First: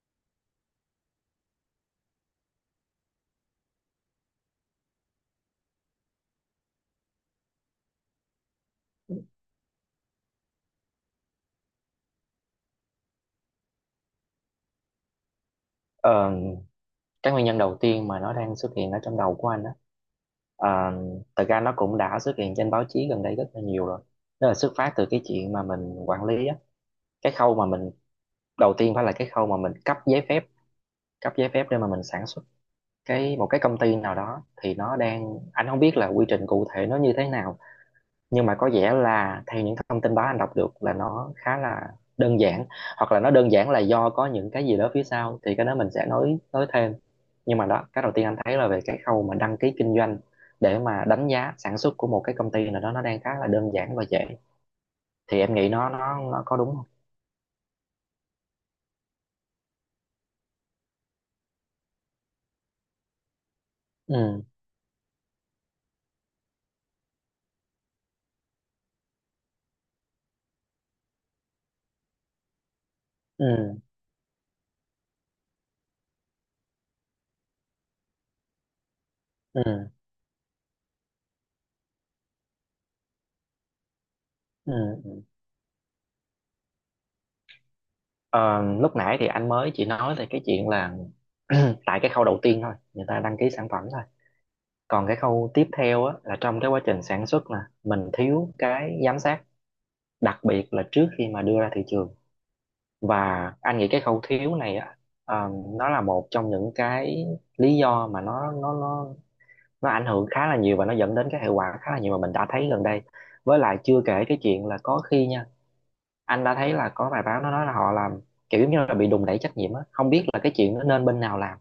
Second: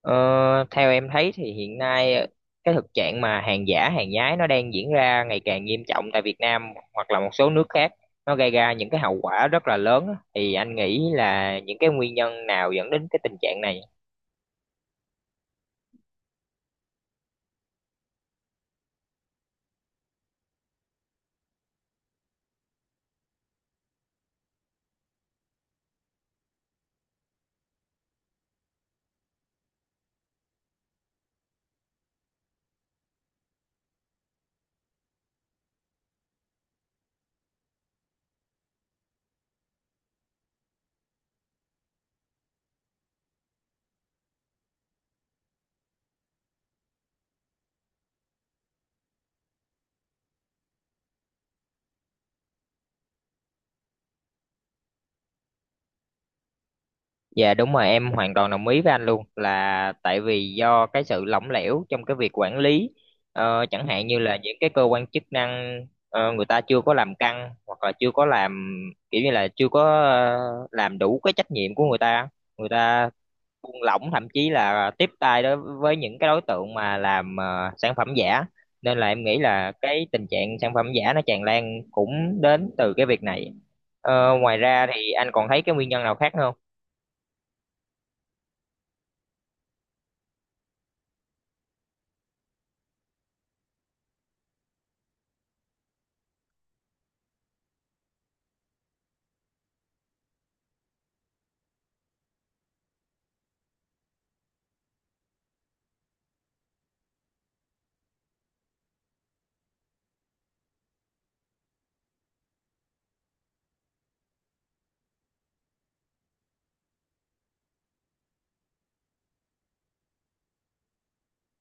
Ờ, theo em thấy thì hiện nay cái thực trạng mà hàng giả, hàng nhái nó đang diễn ra ngày càng nghiêm trọng tại Việt Nam hoặc là một số nước khác. Nó gây ra những cái hậu quả rất là lớn á. Thì anh nghĩ là những cái nguyên nhân nào dẫn đến cái tình trạng này? Ờ, cái nguyên nhân đầu tiên mà nó đang xuất hiện ở trong đầu của anh đó à, thật ra nó cũng đã xuất hiện trên báo chí gần đây rất là nhiều rồi, đó là xuất phát từ cái chuyện mà mình quản lý á. Cái khâu mà mình, đầu tiên phải là cái khâu mà mình cấp giấy phép, cấp giấy phép để mà mình sản xuất cái một cái công ty nào đó, thì nó đang, anh không biết là quy trình cụ thể nó như thế nào, nhưng mà có vẻ là theo những thông tin báo anh đọc được là nó khá là đơn giản, hoặc là nó đơn giản là do có những cái gì đó phía sau thì cái đó mình sẽ nói thêm. Nhưng mà đó, cái đầu tiên anh thấy là về cái khâu mà đăng ký kinh doanh để mà đánh giá sản xuất của một cái công ty nào đó, nó đang khá là đơn giản và dễ. Thì em nghĩ nó có đúng không? Dạ đúng rồi, em hoàn toàn đồng ý với anh luôn là tại vì do cái sự lỏng lẻo trong cái việc quản lý. Chẳng hạn như là Ừ, những cái cơ quan chức năng người ta chưa có làm căng hoặc là chưa có làm, kiểu như là chưa có ờ, làm đủ cái trách nhiệm của người ta, người ta ừ, buông lỏng, thậm chí là tiếp tay đối với những cái đối tượng mà làm sản phẩm giả, nên là em nghĩ ừ, là cái tình trạng sản phẩm giả nó tràn lan cũng đến từ cái việc này. Ngoài ra thì ừ. anh còn thấy cái nguyên nhân nào khác nữa không? Ờ, Lúc nãy thì anh mới chỉ nói về cái chuyện là tại cái khâu đầu tiên thôi, người ta đăng ký sản phẩm thôi. Còn cái khâu tiếp theo á, là trong cái quá trình sản xuất là mình thiếu cái giám sát, đặc biệt là trước khi mà đưa ra thị trường. Và anh nghĩ cái khẩu thiếu này á, ờ, nó là một trong những cái lý do mà nó ảnh hưởng khá là nhiều và nó dẫn đến cái hệ quả khá là nhiều mà mình đã thấy gần đây. Với lại chưa kể cái chuyện là có khi nha, anh đã thấy là có bài báo nó nói là họ làm kiểu giống như là bị đùn đẩy trách nhiệm á, không biết là cái chuyện nó nên bên nào làm.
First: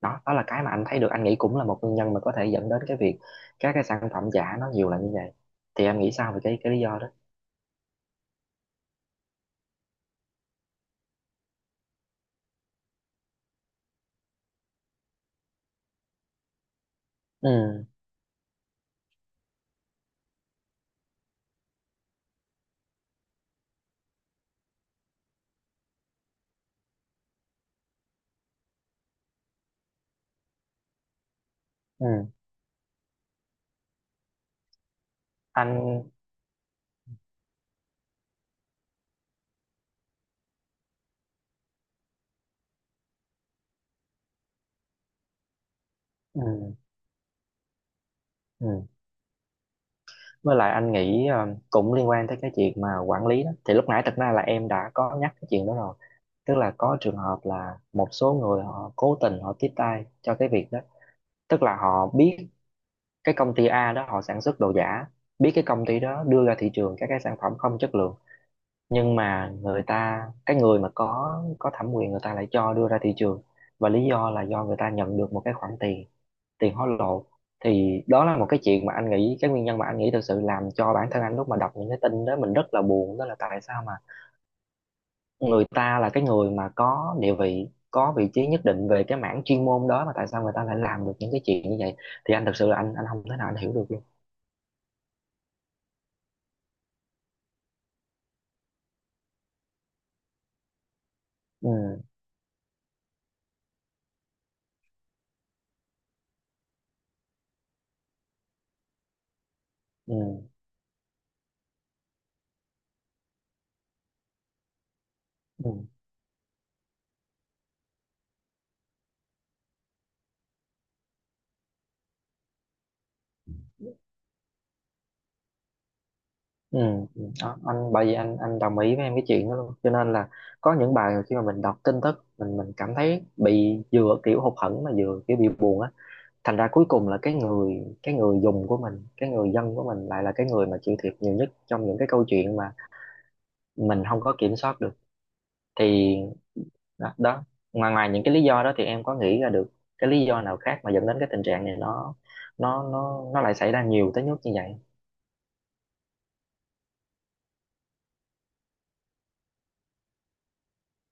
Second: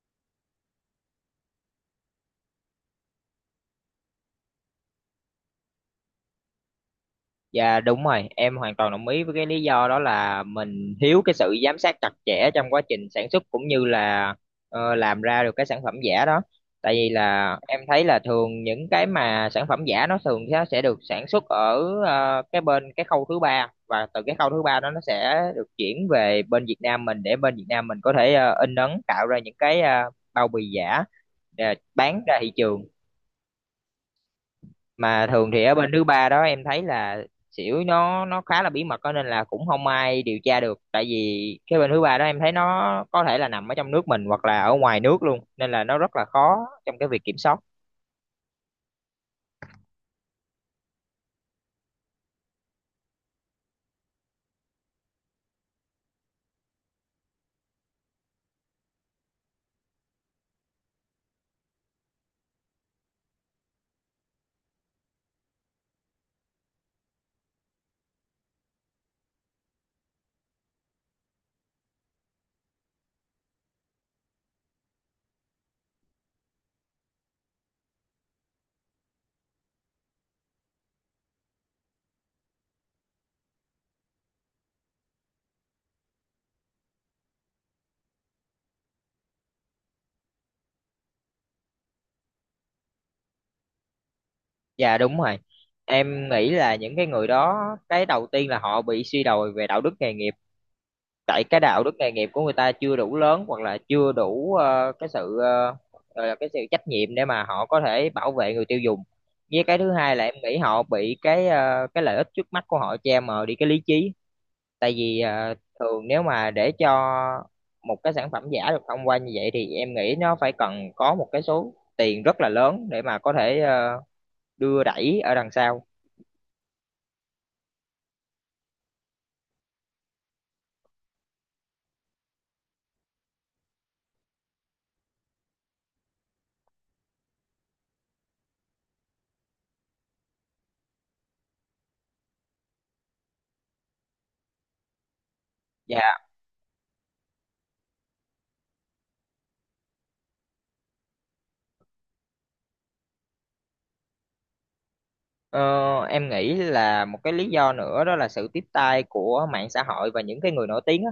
Đó, đó là cái mà anh thấy được, anh nghĩ cũng là một nguyên nhân mà có thể dẫn đến cái việc các cái sản phẩm giả nó nhiều là như vậy. Thì em nghĩ sao về cái lý do đó? Dạ đúng rồi, em hoàn toàn đồng ý với cái lý do đó là mình thiếu cái sự giám sát chặt chẽ trong quá trình sản xuất cũng như là làm ra được cái sản phẩm giả đó. Tại vì Ừ, là em thấy là thường những cái mà sản phẩm giả nó thường nó sẽ được sản xuất ở cái bên cái khâu thứ ba, và từ cái khâu thứ ba đó nó sẽ được chuyển về bên Việt Nam mình để bên Việt Nam mình có thể in ấn tạo ra những cái bao bì giả để bán ừ, ra thị trường. Mà thường thì ở bên thứ anh, ba đó em thấy là xỉu nó khá là bí mật đó, nên là cũng không ai điều tra được, tại vì cái bên thứ ba đó em thấy nó có thể là nằm ở trong nước mình hoặc là ở ngoài nước luôn, nên là nó rất là ừ, khó trong cái việc kiểm soát. ừ, với lại anh nghĩ cũng liên quan tới cái chuyện mà quản lý đó, thì lúc nãy thật ra là em đã có nhắc cái chuyện đó rồi. Tức là có trường hợp là một số người họ cố tình họ tiếp tay cho cái việc đó. Tức là họ biết cái công ty A đó họ sản xuất đồ giả, biết cái công ty đó đưa ra thị trường các cái sản phẩm không chất lượng, nhưng mà người ta, cái người mà có thẩm quyền, người ta lại cho đưa ra thị trường. Và lý do là do người ta nhận được một cái khoản tiền, tiền hối lộ. Thì đó là một cái chuyện mà anh nghĩ, cái nguyên nhân mà anh nghĩ thực sự làm cho bản thân anh lúc mà đọc những cái tin đó mình rất là buồn, đó là tại sao mà người ta là cái người mà có địa vị, có vị trí nhất định về cái mảng chuyên môn đó, mà tại sao người ta lại làm được những cái chuyện như vậy. Thì anh thực sự là anh không thể nào anh hiểu được luôn. Dạ đúng rồi, em nghĩ là những cái người đó, cái đầu tiên là họ bị suy đồi về đạo đức nghề nghiệp, tại cái Ừ, đạo đức nghề nghiệp của người ta chưa đủ lớn hoặc là chưa đủ cái sự gọi là cái sự trách nhiệm để mà họ có thể bảo vệ người tiêu dùng. Với cái thứ hai là em ừ, nghĩ họ bị cái cái lợi ích trước mắt của họ che mờ đi cái lý trí, tại vì ừ, thường nếu mà để cho một cái sản phẩm giả được thông qua như vậy thì em nghĩ nó phải cần có một cái số tiền rất là lớn để mà có thể đưa đẩy ở đằng sau. ừ, ừ. Đó, anh bởi vì anh đồng ý với em cái chuyện đó luôn, cho nên là có những bài khi mà mình đọc tin tức mình cảm thấy bị vừa kiểu hụt hẫng mà vừa kiểu bị buồn á, thành ra cuối cùng là cái người, cái người dùng của mình, cái người dân của mình lại là cái người mà chịu thiệt nhiều nhất trong những cái câu chuyện mà mình không có kiểm soát được. Thì và đó, đó. Ngoài ngoài những cái lý do đó thì em có nghĩ ra được cái lý do nào khác mà dẫn đến cái tình trạng này nó nó lại xảy ra nhiều tới mức như vậy. Ờ, em nghĩ là một cái lý do nữa đó là sự tiếp tay của mạng xã hội và những cái người nổi tiếng á.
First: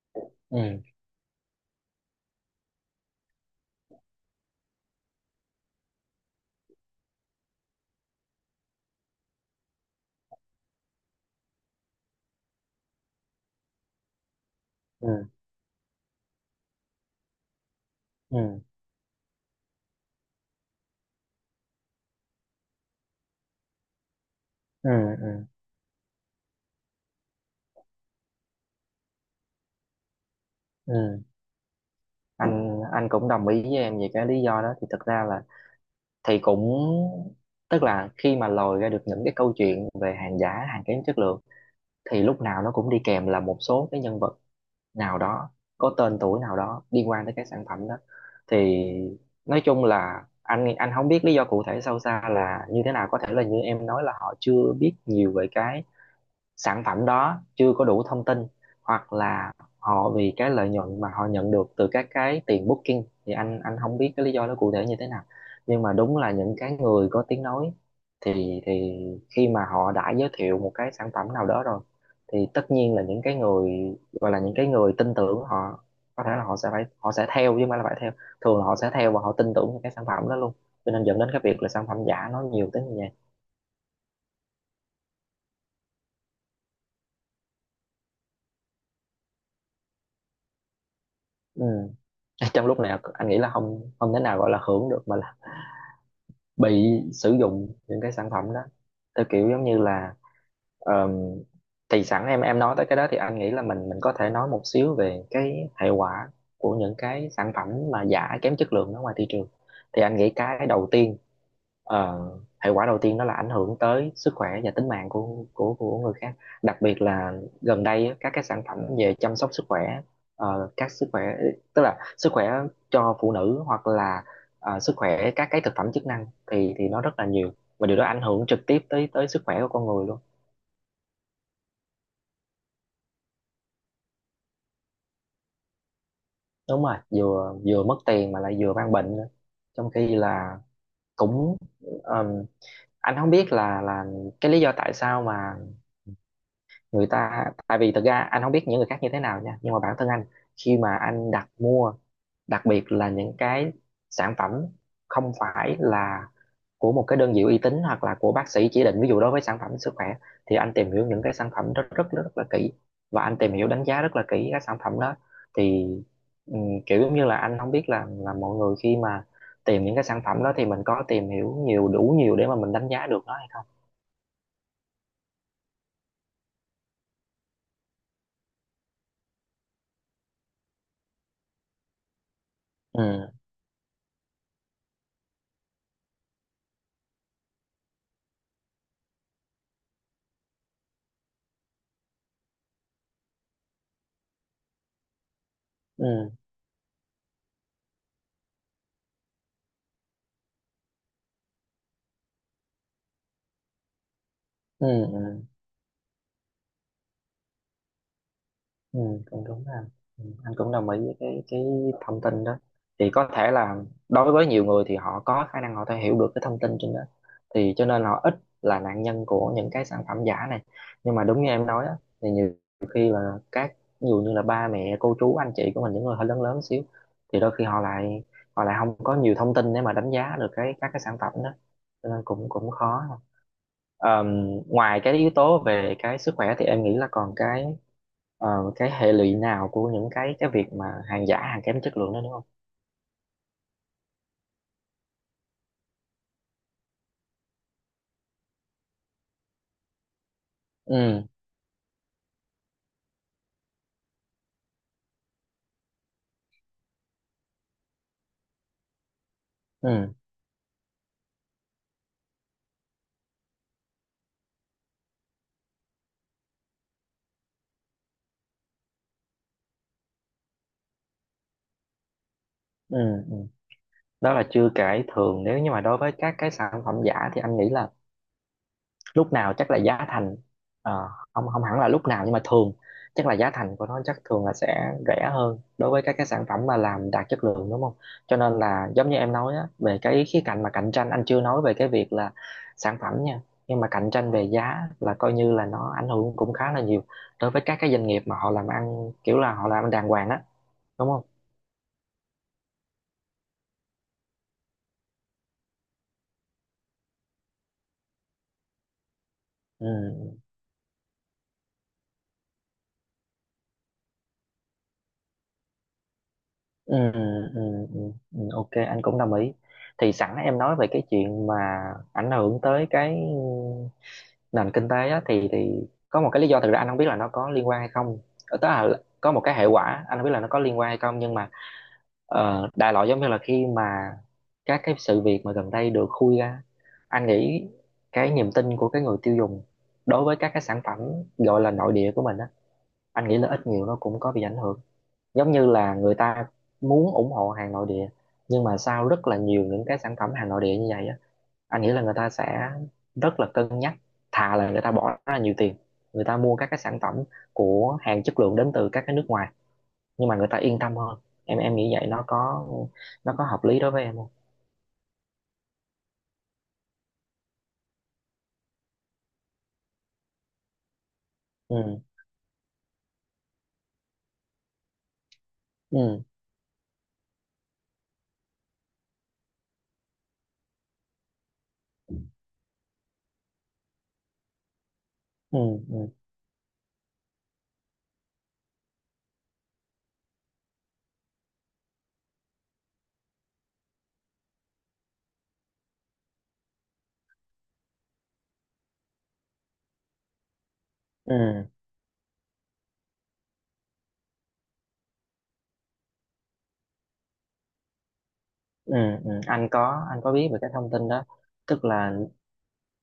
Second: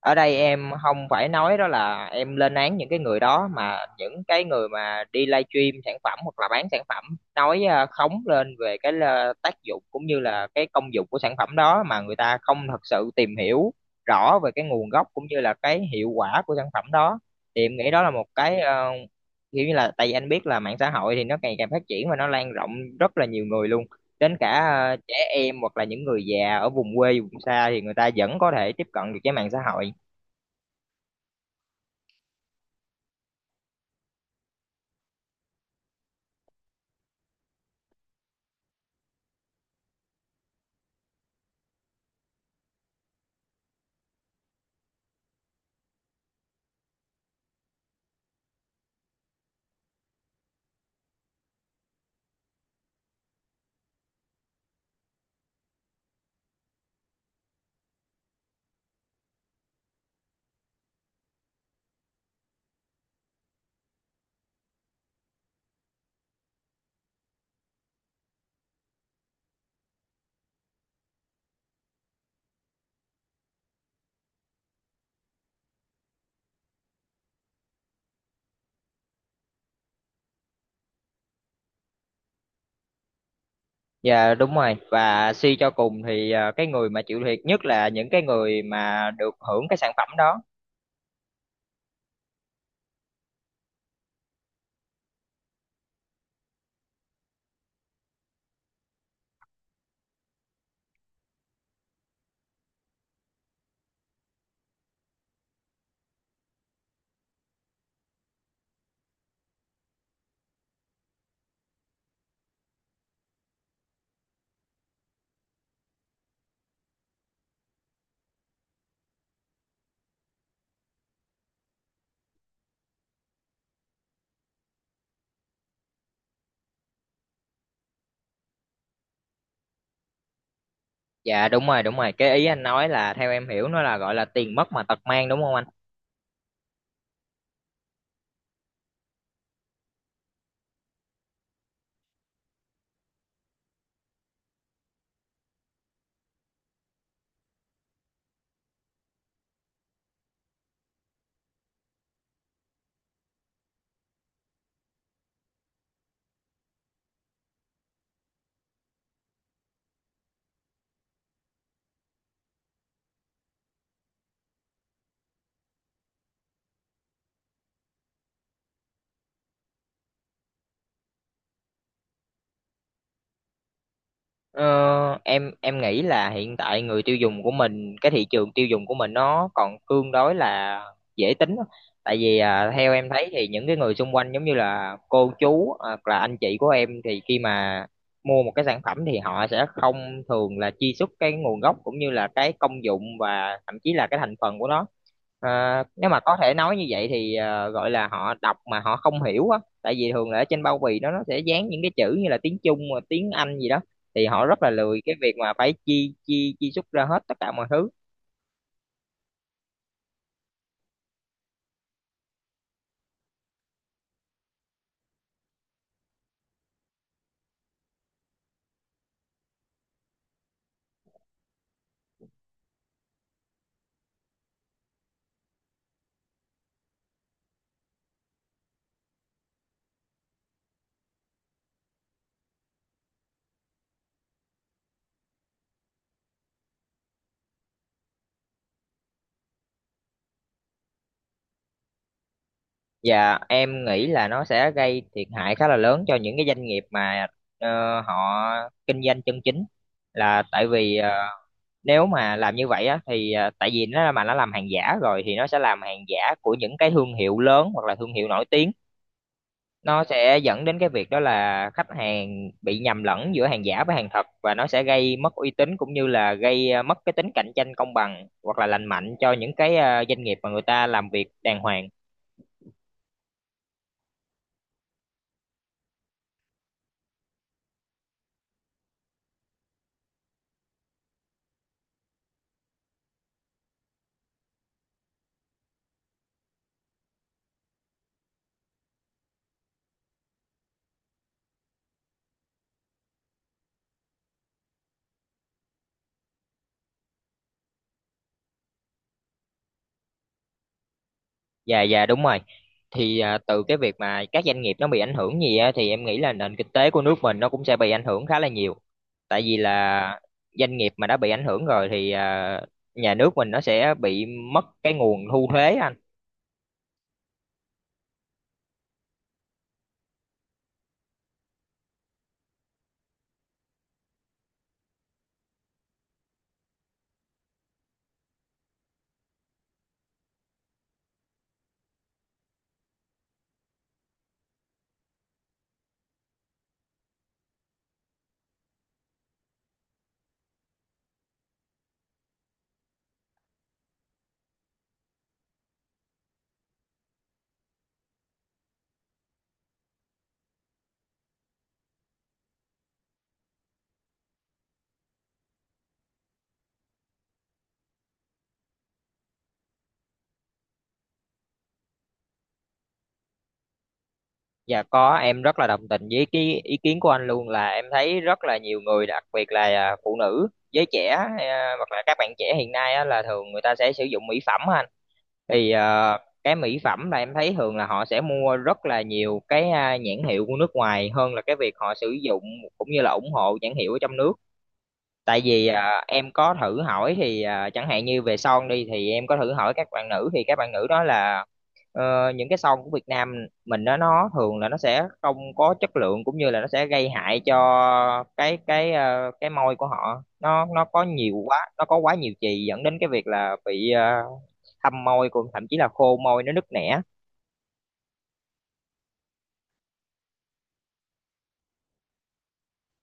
Ở đây em Ừ, không phải nói đó là em lên án những cái người đó, mà những cái người mà đi livestream sản phẩm hoặc là bán sản phẩm nói khống lên về cái tác dụng cũng như là cái công dụng của sản phẩm đó, mà người ta không thật sự tìm hiểu rõ về cái nguồn gốc cũng ừ, như là cái hiệu quả của sản phẩm đó. Thì em nghĩ đó là một ừ, cái kiểu như là, tại vì anh biết là mạng xã hội thì nó ngày càng phát triển và nó lan rộng rất là nhiều người luôn, đến cả ừ, trẻ ừ, em hoặc là những người già ở vùng quê vùng xa thì người ta vẫn có thể tiếp cận được với mạng xã hội. ừ, anh cũng đồng ý với em về cái lý do đó, thì thực ra là thì cũng, tức là khi mà lòi ra được những cái câu chuyện về hàng giả, hàng kém chất lượng, thì lúc nào nó cũng đi kèm là một số cái nhân vật nào đó, có tên tuổi nào đó liên quan tới cái sản phẩm đó. Thì nói chung là anh không biết lý do cụ thể sâu xa là như thế nào, có thể là như em nói là họ chưa biết nhiều về cái sản phẩm đó, chưa có đủ thông tin, hoặc là họ vì cái lợi nhuận mà họ nhận được từ các cái tiền booking. Thì anh không biết cái lý do nó cụ thể như thế nào, nhưng mà đúng là những cái người có tiếng nói thì khi mà họ đã giới thiệu một cái sản phẩm nào đó rồi, thì tất nhiên là những cái người, gọi là những cái người tin tưởng họ, có thể là họ sẽ phải, họ sẽ theo, chứ không phải là phải theo, thường là họ sẽ theo và họ tin tưởng vào cái sản phẩm đó luôn. Cho nên dẫn đến cái việc là sản phẩm giả nó nhiều tới như vậy. Dạ đúng rồi, và suy cho cùng thì cái người mà chịu thiệt nhất là những cái người mà được hưởng cái sản phẩm đó. Ừ. Trong lúc này anh nghĩ là không không thể nào gọi là hưởng được, mà là bị sử dụng những cái sản phẩm đó theo kiểu giống như là, ờm, thì sẵn em nói tới cái đó, thì anh nghĩ là mình có thể nói một xíu về cái hệ quả của những cái sản phẩm mà giả kém chất lượng ở ngoài thị trường. Thì anh nghĩ cái đầu tiên, Ờ, hệ quả đầu tiên đó là ảnh hưởng tới sức khỏe và tính mạng của người khác. Đặc biệt là gần đây á, các cái sản phẩm về chăm sóc sức khỏe, các sức khỏe, tức là sức khỏe cho phụ nữ hoặc là sức khỏe các cái thực phẩm chức năng, thì nó rất là nhiều. Và điều đó ảnh hưởng trực tiếp tới tới sức khỏe của con người luôn. Dạ đúng rồi, đúng rồi, cái ý anh nói là theo em hiểu nó là gọi là tiền mất mà tật mang, đúng không anh? Đúng rồi, vừa vừa mất tiền mà lại vừa mang bệnh nữa. Trong khi là cũng, ờm, anh không biết là cái lý do tại sao mà người ta, tại vì thực ra anh không biết những người khác như thế nào nha, nhưng mà bản thân anh khi mà anh đặt mua, đặc biệt là những cái sản phẩm không phải là của một cái đơn vị uy tín hoặc là của bác sĩ chỉ định, ví dụ đối với sản phẩm sức khỏe, thì anh tìm hiểu những cái sản phẩm rất rất rất, rất là kỹ. Và anh tìm hiểu đánh giá rất là kỹ các sản phẩm đó. Thì ừm, kiểu giống như là anh không biết là mọi người khi mà tìm những cái sản phẩm đó, thì mình có tìm hiểu nhiều đủ nhiều để mà mình đánh giá được nó hay không. Em nghĩ là hiện tại người tiêu dùng của mình, cái thị trường tiêu dùng của mình nó còn tương đối là dễ tính á. Tại vì à, theo Ừ, em thấy thì những cái người xung quanh giống như là cô chú hoặc là anh chị của em thì khi mà mua một cái sản phẩm thì họ sẽ không thường là truy xuất cái nguồn gốc cũng như là cái công dụng và thậm chí là cái thành phần của nó. À, nếu mà ừ, có thể nói như vậy thì à, gọi là họ đọc mà họ không hiểu á, tại vì thường là ở trên bao bì nó sẽ dán những cái chữ như là tiếng Trung, tiếng Anh gì đó, thì họ rất là ừ, lười cái việc ừ. mà phải chi chi chi xuất ra hết tất cả mọi thứ. Ừ, cũng đúng ha. Ừ, anh cũng đồng ý với cái thông tin đó. Thì có thể là đối với nhiều người thì họ có khả năng họ thể hiểu được cái thông tin trên đó, thì cho nên họ ít là nạn nhân của những cái sản phẩm giả này. Nhưng mà đúng như em nói á, thì nhiều khi là các, ví dụ như là ba mẹ cô chú anh chị của mình, những người hơi lớn lớn xíu, thì đôi khi họ lại, họ lại không có nhiều thông tin để mà đánh giá được cái các cái sản phẩm đó. Cho nên cũng cũng khó. Ờm, Ngoài cái yếu tố về cái sức khỏe thì em nghĩ là còn cái, ờ, cái hệ lụy nào của những cái việc mà hàng giả hàng kém chất lượng đó đúng không? Và em nghĩ là nó sẽ gây thiệt hại khá là lớn cho những cái doanh nghiệp mà họ kinh doanh chân chính, là tại vì Ừ, nếu mà làm như vậy á thì tại vì nó mà nó làm hàng giả rồi thì nó sẽ làm hàng giả của những cái thương hiệu lớn hoặc là thương hiệu nổi tiếng, nó ừ, sẽ dẫn đến cái việc đó là khách hàng bị nhầm lẫn giữa hàng giả với hàng thật, và nó sẽ gây mất uy tín cũng như là gây mất cái tính cạnh tranh công bằng hoặc là lành mạnh cho những cái doanh nghiệp mà người ta làm việc đàng hoàng. ừ, ừ. Đó là chưa kể thường nếu như mà đối với các cái sản phẩm giả thì anh nghĩ là lúc nào chắc là giá thành, ờ, không không hẳn là lúc nào nhưng mà thường chắc là giá thành của nó chắc thường là sẽ rẻ hơn đối với các cái sản phẩm mà làm đạt chất lượng đúng không? Cho nên là giống như em nói á, về cái khía cạnh mà cạnh tranh, anh chưa nói về cái việc là sản phẩm nha, nhưng mà cạnh tranh về giá là coi như là nó ảnh hưởng cũng khá là nhiều đối với các cái doanh nghiệp mà họ làm ăn, kiểu là họ làm ăn đàng hoàng á, đúng không? Dạ dạ đúng rồi, thì từ cái việc mà các doanh nghiệp nó bị ảnh hưởng gì á, thì em nghĩ là nền kinh tế của nước mình nó cũng sẽ bị ảnh hưởng khá là nhiều, tại vì là Ừ, doanh nghiệp mà đã bị ảnh hưởng rồi thì nhà nước mình nó sẽ bị mất cái nguồn thu thuế anh. ừ, ừ, ừ, ừ, ừ, ok, anh cũng đồng ý. Thì sẵn em nói về cái chuyện mà ảnh hưởng tới cái nền kinh tế á, thì có một cái lý do, thực ra anh không biết là nó có liên quan hay không. Tức là có một cái hệ quả anh không biết là nó có liên quan hay không, nhưng mà đại loại giống như là khi mà các cái sự việc mà gần đây được khui ra, anh nghĩ cái niềm tin của cái người tiêu dùng đối với các cái sản phẩm gọi là nội địa của mình á, anh nghĩ là ít nhiều nó cũng có bị ảnh hưởng. Giống như là người ta muốn ủng hộ hàng nội địa, nhưng mà sau rất là nhiều những cái sản phẩm hàng nội địa như vậy á, anh nghĩ là người ta sẽ rất là cân nhắc, thà là người ta bỏ ra nhiều tiền, người ta mua các cái sản phẩm của hàng chất lượng đến từ các cái nước ngoài nhưng mà người ta yên tâm hơn. Em nghĩ vậy nó có hợp lý đối với em không? Dạ có, em rất là đồng tình với cái ý kiến của anh luôn, là em thấy rất là nhiều người đặc biệt là à, phụ nữ, giới trẻ, à, hoặc Ừ, là các bạn trẻ hiện nay á, là thường người ta sẽ sử dụng mỹ phẩm á anh. Thì à, ừ, cái mỹ phẩm là em thấy thường là họ sẽ mua rất là nhiều cái à, nhãn hiệu của nước ngoài hơn là cái việc họ sử dụng cũng như là ủng hộ nhãn hiệu ở trong nước. Tại ừ, vì à, ừ, em có thử hỏi thì à, chẳng hạn như về son đi thì em có thử hỏi các bạn nữ thì các bạn nữ đó là những cái son của Việt Nam mình đó nó thường là nó sẽ không có chất lượng cũng như là nó sẽ gây hại cho cái cái môi của họ, nó có nhiều ừ, quá, nó có quá nhiều chì dẫn đến cái việc là bị thâm môi cũng thậm chí là khô môi, nó nứt nẻ. ừ, ừ. Anh có biết về cái thông tin đó. Tức là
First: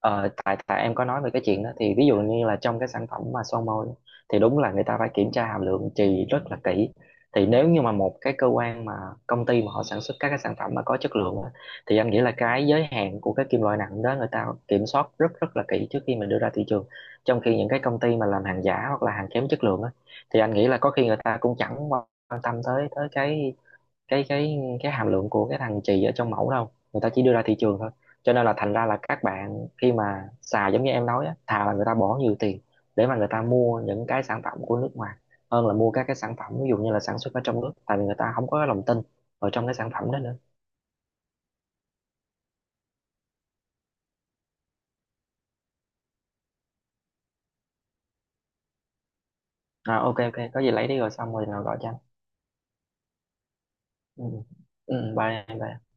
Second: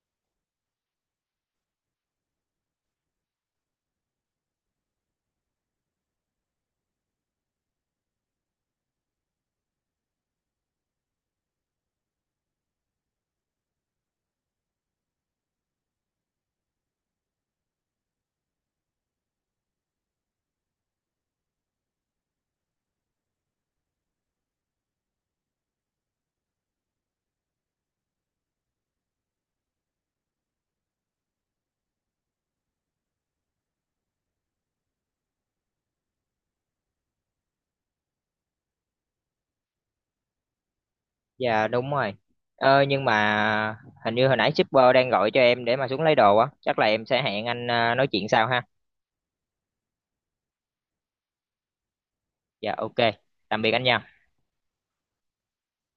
tại tại em có nói về cái chuyện đó, thì ví dụ như là trong cái sản phẩm mà son môi thì đúng là người ta phải kiểm tra hàm lượng chì rất là kỹ. Thì nếu như mà một cái cơ quan mà công ty mà họ sản xuất các cái sản phẩm mà có chất lượng á, thì anh nghĩ là cái giới hạn của cái kim loại nặng đó người ta kiểm soát rất rất là kỹ trước khi mà đưa ra thị trường. Trong khi những cái công ty mà làm hàng giả hoặc là hàng kém chất lượng á, thì anh nghĩ là có khi người ta cũng chẳng quan tâm tới tới cái cái hàm lượng của cái thằng chì ở trong mẫu đâu, người ta chỉ đưa ra thị trường thôi. Cho nên là thành ra là các bạn khi mà xài, giống như em nói á, thà là người ta bỏ nhiều tiền để mà người ta mua những cái sản phẩm của nước ngoài hơn là mua các cái sản phẩm ví dụ như là sản xuất ở trong nước, tại vì người ta không có lòng tin ở trong cái sản phẩm đó nữa. Dạ đúng rồi. Nhưng mà hình như hồi nãy shipper đang gọi cho em để mà xuống lấy đồ á, chắc là em sẽ hẹn anh nói chuyện sau ha. À, ok, ok, có gì lấy đi rồi xong rồi nào gọi cho anh. Dạ ok. Tạm biệt anh nha. Ừ. Ừ, bye em bye.